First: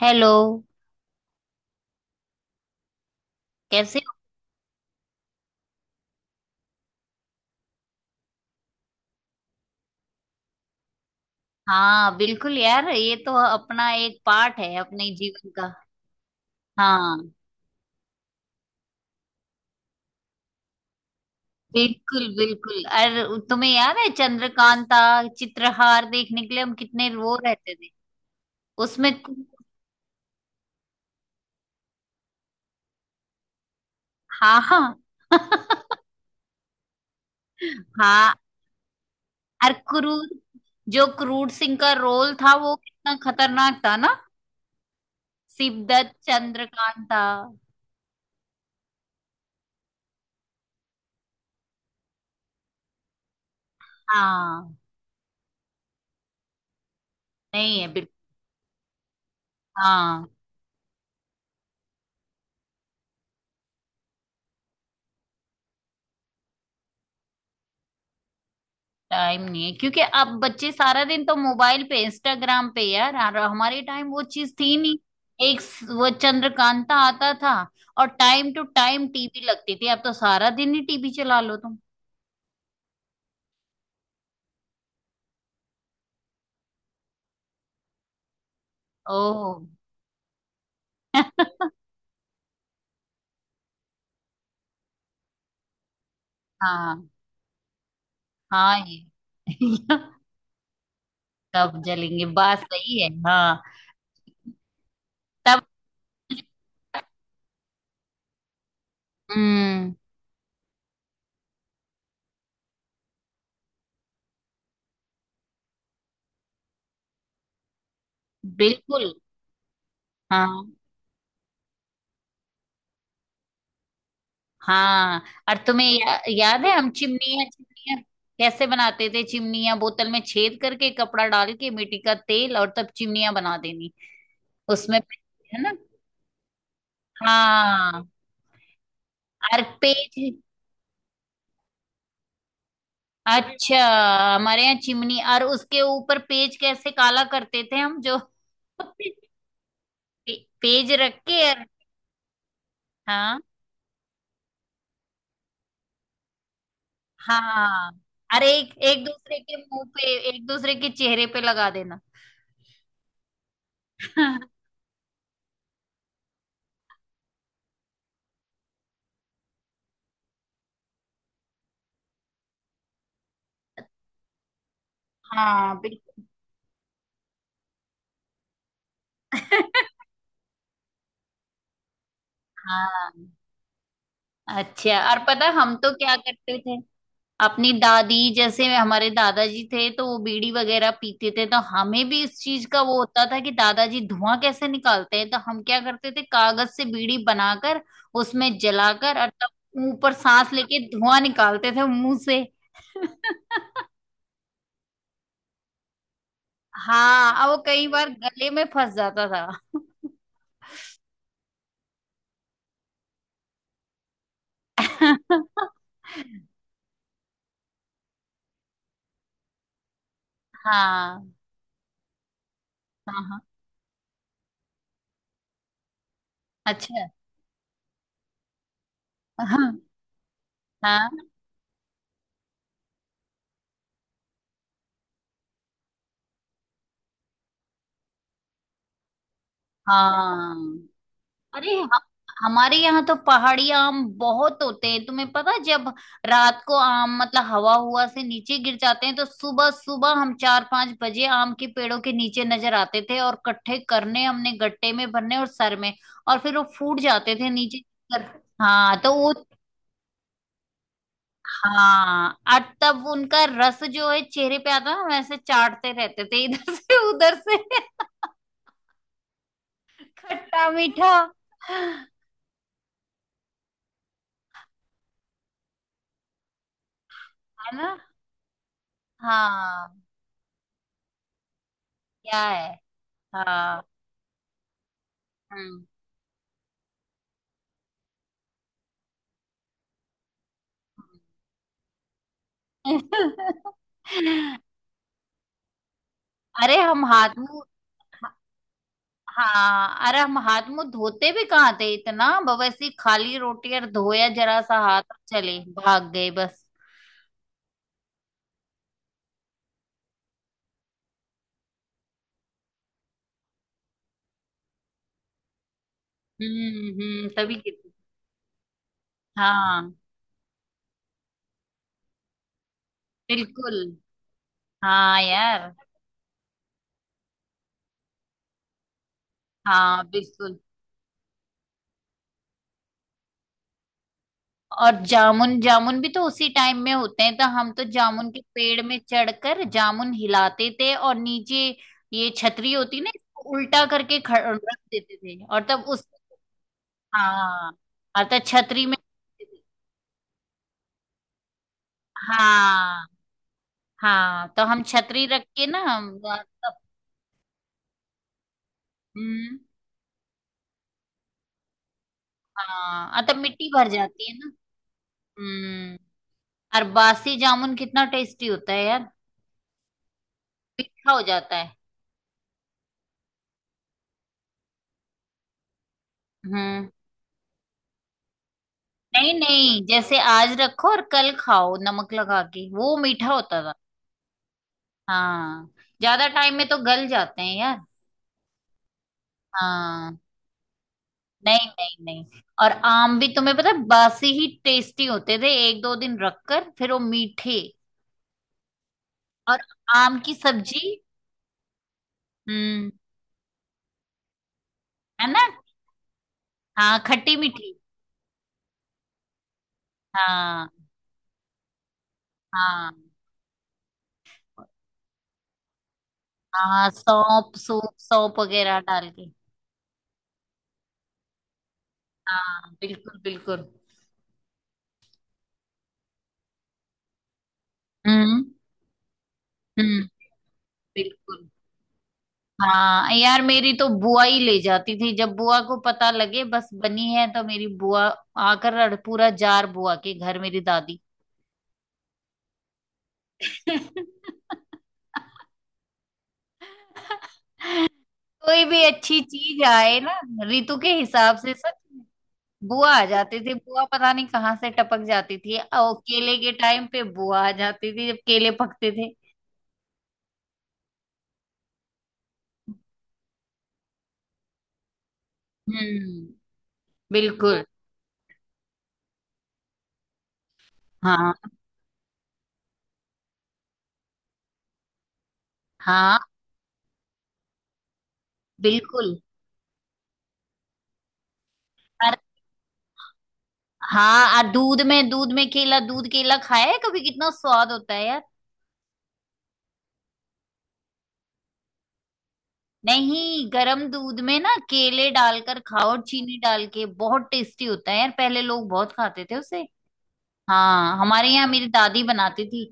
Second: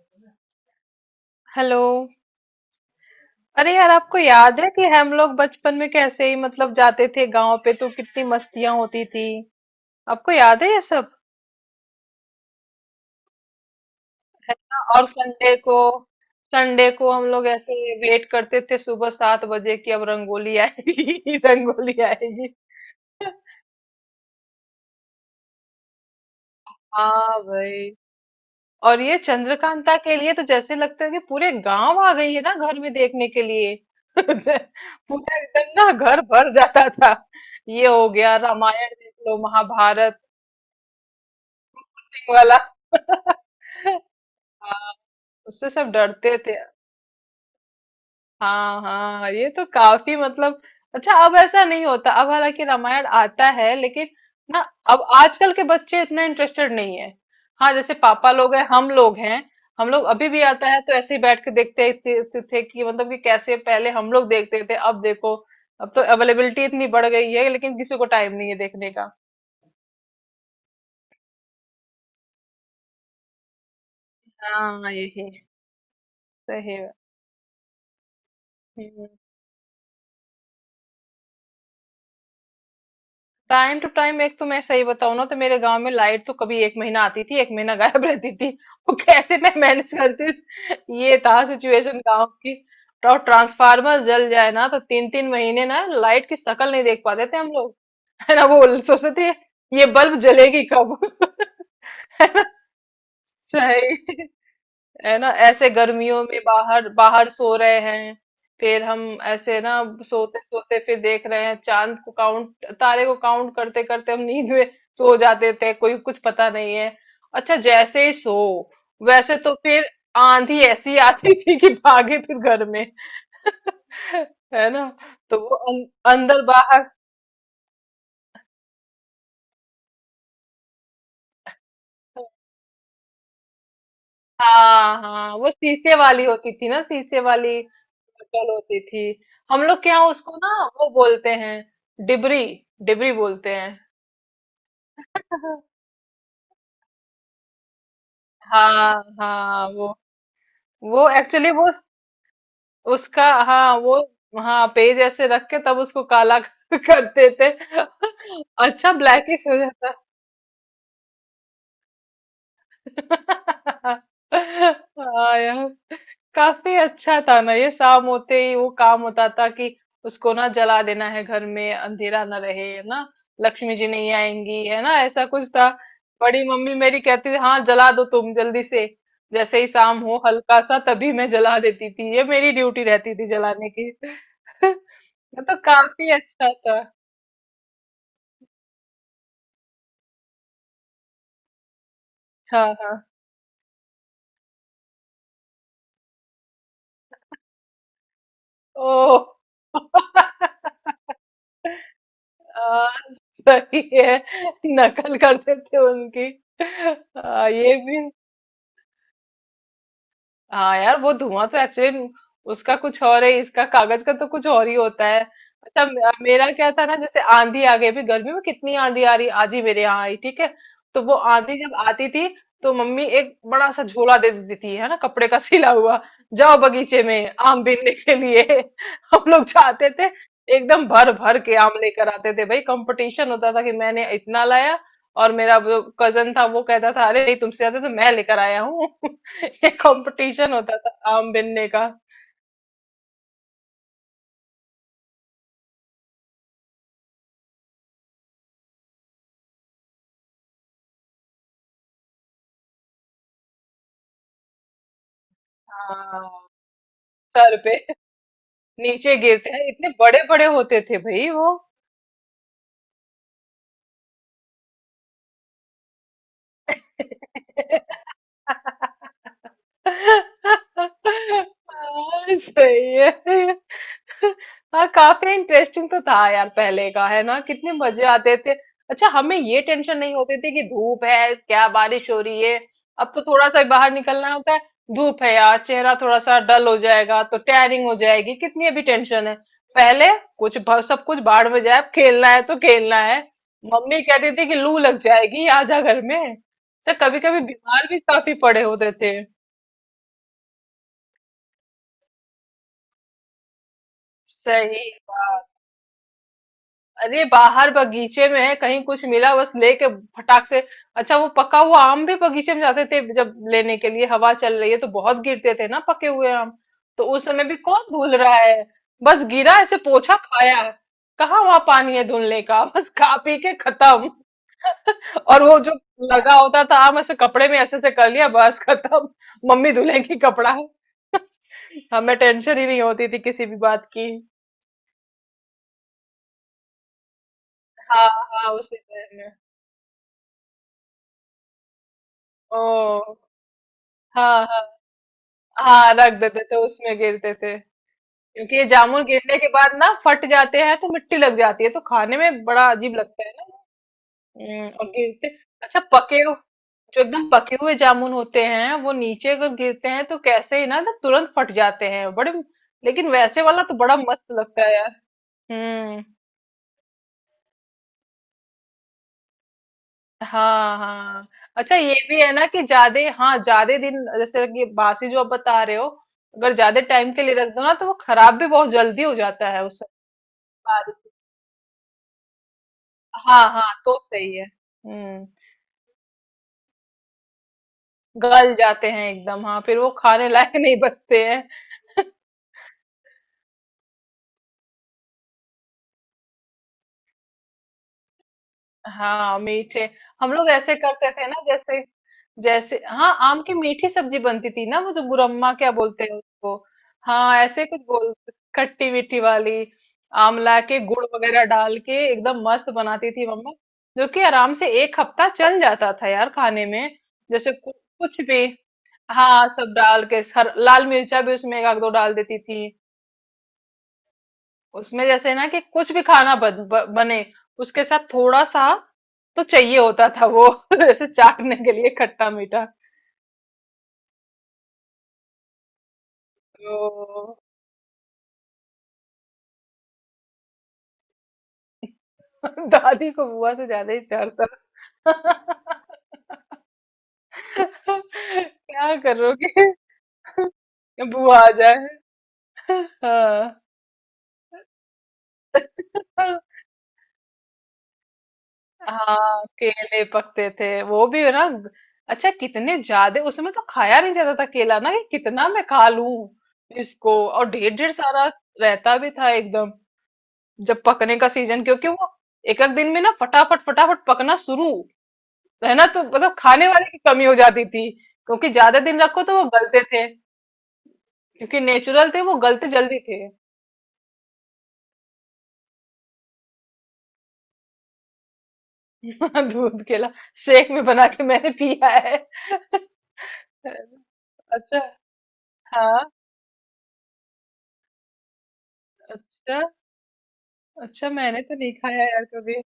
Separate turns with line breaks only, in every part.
Hello.
Hello. अरे यार,
कैसे हो?
आपको याद है कि हम लोग बचपन में कैसे ही जाते थे गांव पे, तो कितनी मस्तियां होती थी। आपको याद है ये सब?
हाँ, बिल्कुल यार, ये तो अपना एक
है
पार्ट है
ना। और
अपने जीवन
संडे
का।
को, संडे को हम
हाँ,
लोग ऐसे वेट करते थे सुबह सात बजे कि अब रंगोली आएगी। रंगोली
बिल्कुल
आएगी।
बिल्कुल और तुम्हें याद है चंद्रकांता? चित्रहार देखने के लिए हम कितने रो
हाँ
रहते थे।
भाई। और
उसमें
ये
कु-
चंद्रकांता के लिए तो जैसे लगता है कि पूरे गांव आ गई है ना घर में देखने के लिए।
हाँ, हाँ।
पूरा एकदम ना घर भर जाता था। ये हो
हाँ।
गया रामायण, देख लो
और
महाभारत
क्रूर, जो क्रूर सिंह का रोल था
वाला।
वो कितना खतरनाक था ना।
हाँ, उससे सब
सिद्धार्थ
डरते थे।
चंद्रकांता।
हाँ हाँ, ये तो काफी मतलब अच्छा, अब ऐसा नहीं होता। अब हालांकि रामायण आता है लेकिन ना,
हाँ।
अब आजकल के बच्चे इतना इंटरेस्टेड नहीं है। हाँ,
नहीं है
जैसे
बिल्कुल।
पापा लोग हैं, हम लोग हैं। हम लोग अभी
हाँ,
भी आता है तो ऐसे ही बैठ के देखते थे कि मतलब कि कैसे पहले हम लोग देखते थे, अब देखो, अब तो अवेलेबिलिटी इतनी बढ़ गई है लेकिन किसी को टाइम नहीं है देखने का।
टाइम नहीं है क्योंकि अब बच्चे सारा दिन तो मोबाइल पे इंस्टाग्राम पे यार, और हमारे टाइम वो चीज थी
हाँ
नहीं।
यही
वो
सही है।
चंद्रकांता आता था। और टाइम टू टाइम
हम्म।
टीवी लगती थी, अब तो सारा दिन ही टीवी चला लो तुम।
टाइम टू टाइम एक तो मैं सही बताऊं ना, तो मेरे गांव में लाइट तो कभी एक महीना आती थी, एक महीना गायब रहती थी। वो कैसे मैं
ओह।
मैनेज करती थी? ये था सिचुएशन गांव की। और ट्रांसफार्मर जल जाए ना, तो तीन तीन महीने ना लाइट की शक्ल नहीं देख
हाँ,
पाते थे हम लोग। है ना। वो
हाँ ये।
सोचते थे, ये बल्ब जलेगी कब।
तब जलेंगे,
है ना।
बात सही है हाँ।
सही। है ना,
तब।
ऐसे गर्मियों में बाहर बाहर सो रहे हैं, फिर हम ऐसे ना
हम्म।
सोते सोते फिर देख रहे हैं चांद को, काउंट तारे को काउंट करते करते हम नींद में सो जाते थे, कोई कुछ पता नहीं है। अच्छा जैसे ही सो,
बिल्कुल।
वैसे तो फिर आंधी
हाँ,
ऐसी आती थी कि भागे फिर घर में, है ना।
हाँ।
तो
और
वो
तुम्हें या,
अंदर
याद है
बाहर।
हम चिमनियाँ चिमनियाँ कैसे बनाते थे? चिमनियाँ बोतल में छेद करके, कपड़ा डाल के मिट्टी का तेल, और तब चिमनियाँ बना देनी। उसमें,
हाँ, हाँ, वो
है ना।
शीशे वाली होती थी ना, शीशे वाली
हाँ।
बोतल होती थी।
और
हम लोग के यहाँ
पेज।
उसको ना वो बोलते हैं डिबरी। डिबरी बोलते हैं।
अच्छा, हमारे यहाँ चिमनी और उसके ऊपर पेज कैसे काला करते थे हम, जो
हाँ
पे-
हाँ वो
पेज
वो
रख के।
एक्चुअली वो उसका,
हाँ,
हाँ वो, हाँ पेज ऐसे रख के तब उसको काला करते थे।
हाँ। अरे, एक
अच्छा
एक दूसरे
ब्लैकिश
के
हो
मुंह
जाता।
पे, एक दूसरे के चेहरे पे लगा देना।
हाँ यार, काफी अच्छा था ना। ये शाम होते ही वो काम होता था कि उसको ना जला देना है, घर में अंधेरा ना रहे, है ना, लक्ष्मी जी नहीं आएंगी, है ना, ऐसा कुछ था।
हाँ, बिल्कुल।
बड़ी मम्मी मेरी कहती थी, हाँ जला दो तुम जल्दी से। जैसे ही शाम हो हल्का सा तभी मैं जला देती थी, ये मेरी ड्यूटी रहती थी
हाँ।
जलाने की।
अच्छा, और
ये
पता
तो
हम तो
काफी
क्या
अच्छा
करते थे?
था।
अपनी दादी, जैसे हमारे दादाजी थे तो वो बीड़ी वगैरह पीते थे, तो हमें भी इस चीज
हाँ
का वो
हाँ।
होता था कि दादाजी धुआं कैसे निकालते हैं, तो हम क्या करते थे, कागज से बीड़ी बनाकर उसमें
ओ।
जलाकर, और तब मुंह पर सांस लेके धुआं निकालते थे मुंह से।
आ, सही है। नकल करते थे उनकी।
हाँ, और वो
ये
कई
भी।
बार गले में फंस जाता था।
हाँ यार, वो धुआं तो एक्चुअली उसका कुछ और है, इसका कागज का तो कुछ और ही होता है। अच्छा, मेरा क्या था ना, जैसे आंधी आ गई अभी गर्मी में, कितनी आंधी आ रही, आज ही मेरे यहाँ आई, ठीक है। तो वो
हाँ,
आंधी जब आती थी तो मम्मी
हाँ,
एक
हाँ।
बड़ा सा झोला दे देती थी, है ना, कपड़े का सिला हुआ। जाओ बगीचे
अच्छा।
में आम बीनने के लिए। हम लोग
हाँ,
जाते थे। एकदम
हाँ,
भर भर के आम लेकर आते थे भाई, कंपटीशन होता था कि मैंने इतना लाया। और मेरा जो कजन था वो कहता था, अरे नहीं तुमसे ज्यादा तो मैं लेकर आया हूँ। ये कंपटीशन
हाँ।
होता था आम बिनने
अरे
का।
ह- हमारे यहाँ तो पहाड़ी आम बहुत होते हैं, तुम्हें पता है, जब रात को आम मतलब हवा हुआ से नीचे गिर जाते हैं तो सुबह सुबह हम 4-5 बजे आम के पेड़ों के नीचे नजर आते थे, और कट्ठे करने हमने गट्टे में भरने और सर में,
हाँ,
और फिर वो फूट जाते थे
सर पे
नीचे गिर कर। हाँ, तो
नीचे
वो,
गिरते हैं, इतने बड़े बड़े होते थे भाई वो।
हाँ, और तब उनका रस जो है चेहरे पे आता, हम ऐसे चाटते रहते थे इधर से उधर से। खट्टा मीठा
हाँ,
है
सही है। हाँ काफी इंटरेस्टिंग तो था यार पहले का, है ना, कितने
ना।
मजे आते थे। अच्छा, हमें ये
हाँ।
टेंशन नहीं होती थी कि धूप है, क्या बारिश हो रही
क्या
है।
है।
अब तो थोड़ा सा
हाँ।
बाहर निकलना होता है, धूप है यार,
हम्म,
चेहरा थोड़ा सा डल हो जाएगा, तो टैनिंग हो जाएगी, कितनी अभी टेंशन है। पहले कुछ सब कुछ बाहर में जाए, अब खेलना है तो खेलना है।
हम्म।
मम्मी कहती थी कि लू लग जाएगी, आ जा घर में।
अरे
अच्छा,
हम
कभी
हाथ
कभी
मुंह,
बीमार भी काफी पड़े होते थे।
हाँ, अरे हम हाथ मुंह धोते भी कहाँ थे, इतना बवैसी खाली रोटी और धोया जरा सा
सही
हाथ और
बात।
चले भाग गए बस।
अरे बाहर बगीचे में है कहीं, कुछ मिला बस लेके फटाक से। अच्छा वो पका हुआ आम भी बगीचे में जाते थे जब लेने के लिए, हवा चल रही है तो बहुत गिरते थे ना पके हुए आम।
हम्म,
तो उस
हम्म,
समय
तभी
भी कौन
कितनी।
धुल रहा है, बस गिरा ऐसे
हाँ,
पोछा खाया। कहाँ वहां पानी है धुलने का। बस खा पी के
बिल्कुल।
खत्म।
हाँ
और वो जो
यार।
लगा होता था आम ऐसे कपड़े में ऐसे ऐसे कर लिया, बस खत्म। मम्मी
हाँ,
धुलेंगी कपड़ा,
बिल्कुल।
हमें टेंशन ही नहीं होती थी किसी भी बात की।
और जामुन, जामुन भी तो उसी टाइम में होते हैं, तो हम तो
हाँ
जामुन के
हाँ उसी
पेड़ में
टाइम में।
चढ़कर जामुन हिलाते थे, और नीचे ये
ओ,
छतरी होती ना, इसको उल्टा करके
हाँ
रख
हाँ।
देते थे, और तब
हाँ
उस,
रख देते थे, उसमें गिरते थे।
हाँ, अर्थात
क्योंकि ये
छतरी में।
जामुन गिरने के बाद ना फट जाते हैं, तो मिट्टी लग जाती है, तो खाने में बड़ा अजीब
हाँ,
लगता है ना।
हाँ, तो हम
और
छतरी
गिरते।
रख के ना
अच्छा,
हम तब।
जो एकदम पके हुए जामुन होते हैं वो नीचे अगर
हम्म।
गिरते हैं तो कैसे ही ना ना तुरंत फट जाते हैं बड़े। लेकिन
हाँ, तब
वैसे वाला
मिट्टी
तो
भर
बड़ा
जाती
मस्त
है ना।
लगता है यार।
हम्म।
हम्म।
और बासी जामुन कितना टेस्टी होता है यार,
हाँ
मीठा हो
हाँ।
जाता है।
अच्छा ये भी है ना कि ज्यादा, हाँ ज्यादा दिन, जैसे कि बासी जो आप बता रहे हो, अगर ज्यादा
हम्म।
टाइम के लिए रख दो ना, तो वो खराब भी बहुत जल्दी हो
नहीं
जाता है। उस,
नहीं, जैसे आज रखो और कल खाओ, नमक लगा के वो मीठा
हाँ,
होता
हाँ,
था।
तो सही है। हुँ,
हाँ, ज्यादा टाइम में तो गल जाते हैं यार।
गल जाते हैं एकदम, हाँ, फिर वो
हाँ,
खाने लायक नहीं बचते हैं।
नहीं नहीं नहीं, और आम भी तुम्हें पता है, बासी ही टेस्टी होते थे, एक दो दिन रखकर फिर वो मीठे।
हाँ,
और
मीठे।
आम
हम
की
लोग ऐसे
सब्जी।
करते थे ना, जैसे जैसे,
हम्म,
हाँ, आम की मीठी सब्जी बनती थी ना, वो जो
है ना।
गुरम्मा क्या बोलते हैं उसको?
हाँ, खट्टी
हाँ, ऐसे
मीठी।
कुछ बोल, खट्टी-मीठी वाली। आम
हाँ,
लाके गुड़ वगैरह डाल के एकदम मस्त
हाँ,
बनाती थी मम्मा, जो कि आराम से 1 हफ्ता चल जाता था यार खाने
हाँ,
में। जैसे
सौंप
कु
सूप
कुछ
सौंप
भी,
वगैरह डाल के।
हाँ, सब डाल के, हर लाल मिर्चा भी उसमें 1 आध 2 डाल देती
हाँ,
थी।
बिल्कुल बिल्कुल।
उसमें जैसे ना कि कुछ भी खाना बने, उसके साथ थोड़ा
हम्म,
सा तो चाहिए
हम्म,
होता था वो। जैसे
बिल्कुल।
चाटने के लिए खट्टा मीठा,
हाँ यार, मेरी तो बुआ ही ले जाती थी, जब बुआ को पता लगे बस बनी है
तो
तो मेरी बुआ आकर पूरा जार बुआ के घर, मेरी दादी।
दादी को बुआ से ज्यादा ही प्यार था।
कोई भी
क्या
अच्छी चीज
करोगे।
आए ना, ऋतु के हिसाब
बुआ आ
से, सच
जाए।
में। बुआ आ जाती थी,
हाँ
बुआ पता नहीं कहाँ से टपक जाती थी, और केले के टाइम पे बुआ आ जाती थी जब केले पकते थे।
हाँ, केले पकते थे वो भी है ना। अच्छा कितने ज्यादा उसमें तो खाया नहीं जाता था केला ना, कि कितना मैं खा लूं
हम्म,
इसको, और
बिल्कुल।
ढेर ढेर सारा रहता भी था एकदम, जब पकने का
हाँ,
सीजन, क्योंकि वो एक एक दिन में ना फटाफट फटाफट पकना शुरू, है ना, तो
हाँ,
मतलब खाने वाले की कमी हो जाती थी। क्योंकि ज्यादा दिन
बिल्कुल।
रखो तो वो गलते थे, क्योंकि नेचुरल
और
थे वो, गलते जल्दी थे।
हाँ, और दूध में केला, दूध केला खाया है कभी? कितना स्वाद होता है यार।
दूध केला शेक में बना के मैंने पिया है।
नहीं, गरम दूध में ना
अच्छा।
केले डालकर खाओ और
हाँ।
चीनी डाल के, बहुत टेस्टी होता है यार, पहले लोग बहुत खाते थे उसे।
अच्छा।
हाँ,
अच्छा
हमारे
मैंने
यहाँ
तो
मेरी
नहीं
दादी
खाया यार
बनाती
कभी।
थी।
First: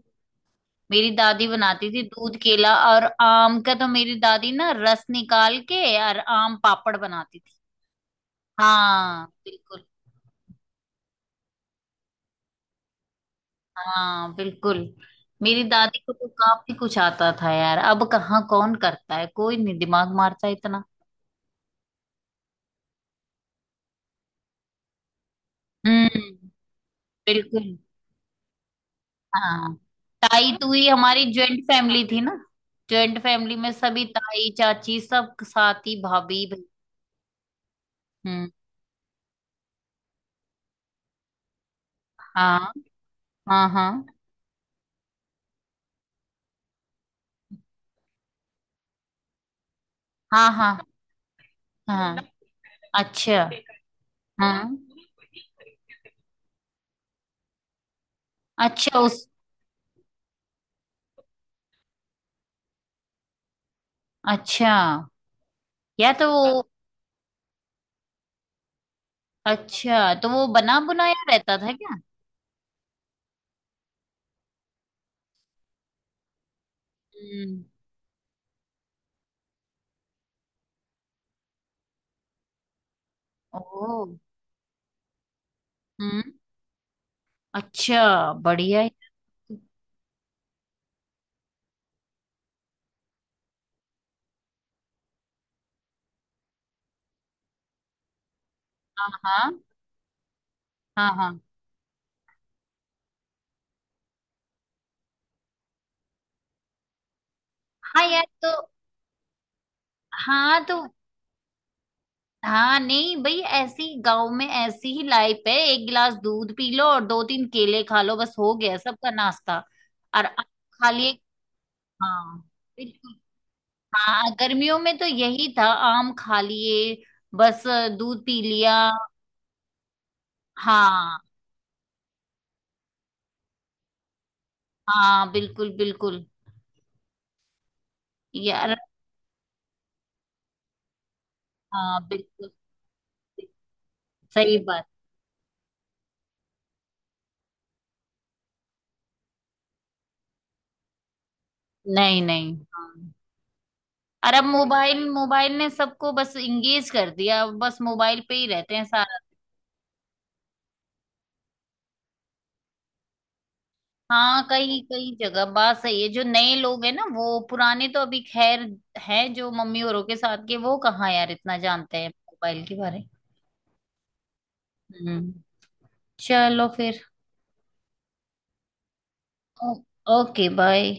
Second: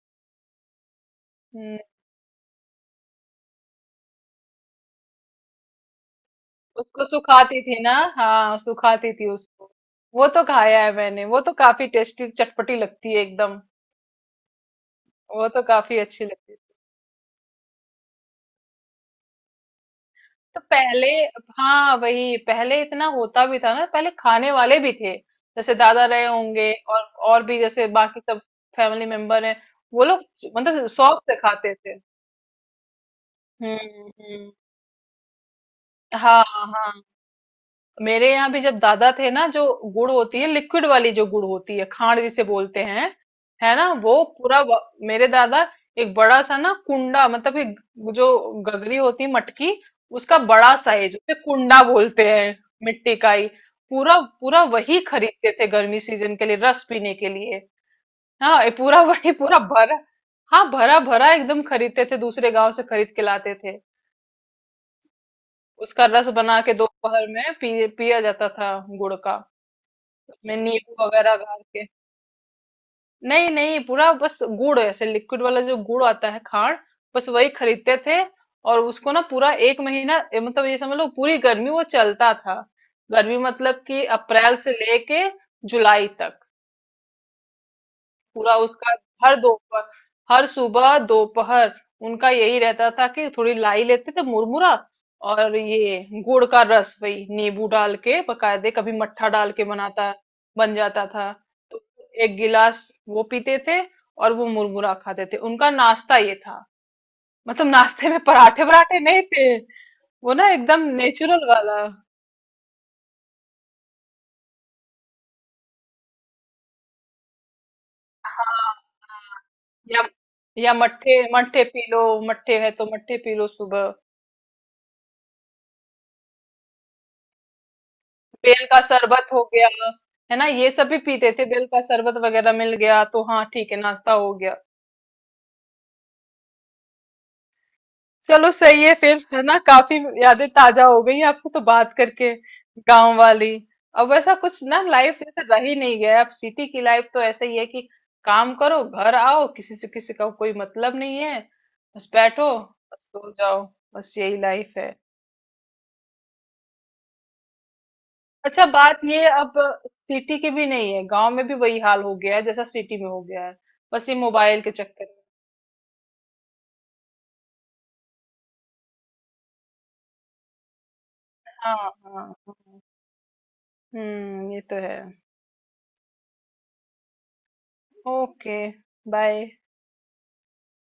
मेरी दादी
हम्म,
बनाती थी दूध केला, और आम का तो मेरी दादी ना रस निकाल के और आम पापड़
उसको
बनाती थी।
सुखाती थी ना, हाँ सुखाती
हाँ,
थी उसको।
बिल्कुल।
वो तो खाया है मैंने, वो तो काफी टेस्टी चटपटी लगती है एकदम।
हाँ, बिल्कुल।
वो तो
मेरी दादी
काफी
को
अच्छी
तो
लगती है।
काफी कुछ आता था यार, अब कहाँ कौन करता है, कोई नहीं दिमाग मारता
तो
इतना।
पहले, हाँ वही, पहले इतना होता भी था ना, पहले खाने वाले भी थे, जैसे दादा रहे
हम्म,
होंगे, और भी
बिल्कुल।
जैसे बाकी सब फैमिली मेंबर हैं,
हाँ,
वो लोग
ताई तुई,
मतलब शौक
हमारी
से
ज्वाइंट
खाते थे।
फैमिली थी ना, ज्वाइंट फैमिली में सभी
हम्म।
ताई
हम्म।
चाची सब साथी
हाँ।
भाभी भाई।
हाँ। मेरे
हम्म।
यहाँ भी जब दादा थे ना, जो गुड़ होती है लिक्विड वाली, जो गुड़ होती है, खांड जिसे
हाँ,
बोलते हैं,
हाँ,
है ना,
हाँ,
वो पूरा मेरे दादा, एक बड़ा सा ना कुंडा, मतलब एक, जो गगरी होती है, मटकी, उसका
हाँ, हाँ,
बड़ा
हाँ,
साइज उसे कुंडा
हाँ।
बोलते हैं, मिट्टी का ही,
अच्छा।
पूरा पूरा
हाँ।
वही खरीदते थे गर्मी सीजन के लिए रस पीने के लिए। हाँ ये
अच्छा।
पूरा,
हाँ उस।
वही पूरा भरा, हाँ, भरा भरा एकदम खरीदते थे, दूसरे गांव से खरीद के लाते थे।
अच्छा।
उसका
या तो
रस
हाँ,
बना
वो,
के दोपहर में पिया जाता था गुड़ का,
अच्छा तो वो
उसमें
बना
नींबू
बुनाया
वगैरह
रहता
गाड़
था
के।
क्या?
नहीं नहीं, पूरा बस गुड़ ऐसे लिक्विड वाला, जो गुड़ आता है खांड, बस वही
हम्म।
खरीदते थे। और उसको ना पूरा एक महीना मतलब ये समझ लो पूरी गर्मी वो चलता था। गर्मी मतलब कि
ओ।
अप्रैल से लेके जुलाई
हम्म।
तक,
अच्छा,
पूरा
बढ़िया है।
उसका। हर दोपहर, हर सुबह दोपहर उनका यही रहता था कि थोड़ी लाई लेते थे, मुरमुरा, और ये गुड़ का रस, वही नींबू डाल के बकायदे, कभी
हाँ,
मट्ठा डाल
हाँ,
के बनाता, बन जाता
हाँ,
था।
हाँ,
तो एक गिलास वो पीते थे और वो मुरमुरा खाते थे, उनका नाश्ता ये था। मतलब
हाँ
नाश्ते में
यार, तो
पराठे वराठे नहीं थे, वो ना
हाँ,
एकदम
तो
नेचुरल वाला।
हाँ, नहीं भाई, ऐसी गांव में ऐसी ही लाइफ है, एक गिलास दूध पी लो और दो तीन केले खा लो, बस
हाँ
हो गया सबका
हाँ।
नाश्ता।
या
और आप
या
खाली एक,
मट्ठे, मट्ठे पी लो।
हाँ,
मट्ठे है तो
बिल्कुल।
मट्ठे पी लो सुबह।
हाँ, गर्मियों में तो यही था, आम खा लिए बस, दूध पी
बेल
लिया।
का शरबत हो गया, है ना, ये सब भी
हाँ,
पीते थे, बेल का शरबत वगैरह मिल गया तो हाँ ठीक है, नाश्ता हो गया।
हाँ, बिल्कुल बिल्कुल
चलो
यार।
सही है फिर, है ना, काफी यादें ताजा हो गई आपसे तो बात
हाँ,
करके,
बिल्कुल।
गांव वाली। अब वैसा
सही
कुछ ना
बात।
लाइफ जैसे रह ही नहीं गया। अब सिटी की लाइफ तो ऐसे ही है कि काम करो, घर आओ, किसी से किसी का कोई मतलब नहीं है, बस
नहीं
बैठो,
नहीं
बस
हाँ।
सो जाओ, बस
और
यही
अब
लाइफ है।
मोबाइल मोबाइल ने सबको बस इंगेज कर दिया, अब बस मोबाइल पे ही
अच्छा,
रहते हैं
बात
सारा।
ये अब सिटी की भी नहीं है, गांव में भी वही हाल हो गया है जैसा सिटी में हो गया है, बस ये
हाँ,
मोबाइल के
कई
चक्कर
कई
में।
जगह बात सही है, जो नए लोग हैं ना वो, पुराने तो अभी खैर है, जो मम्मी औरों के साथ के वो कहाँ यार इतना
हाँ
जानते हैं
हाँ।
मोबाइल के
हाँ।
बारे में।
हम्म, ये तो है।
हम्म। चलो फिर।
Okay, bye.
ओ, ओके बाय।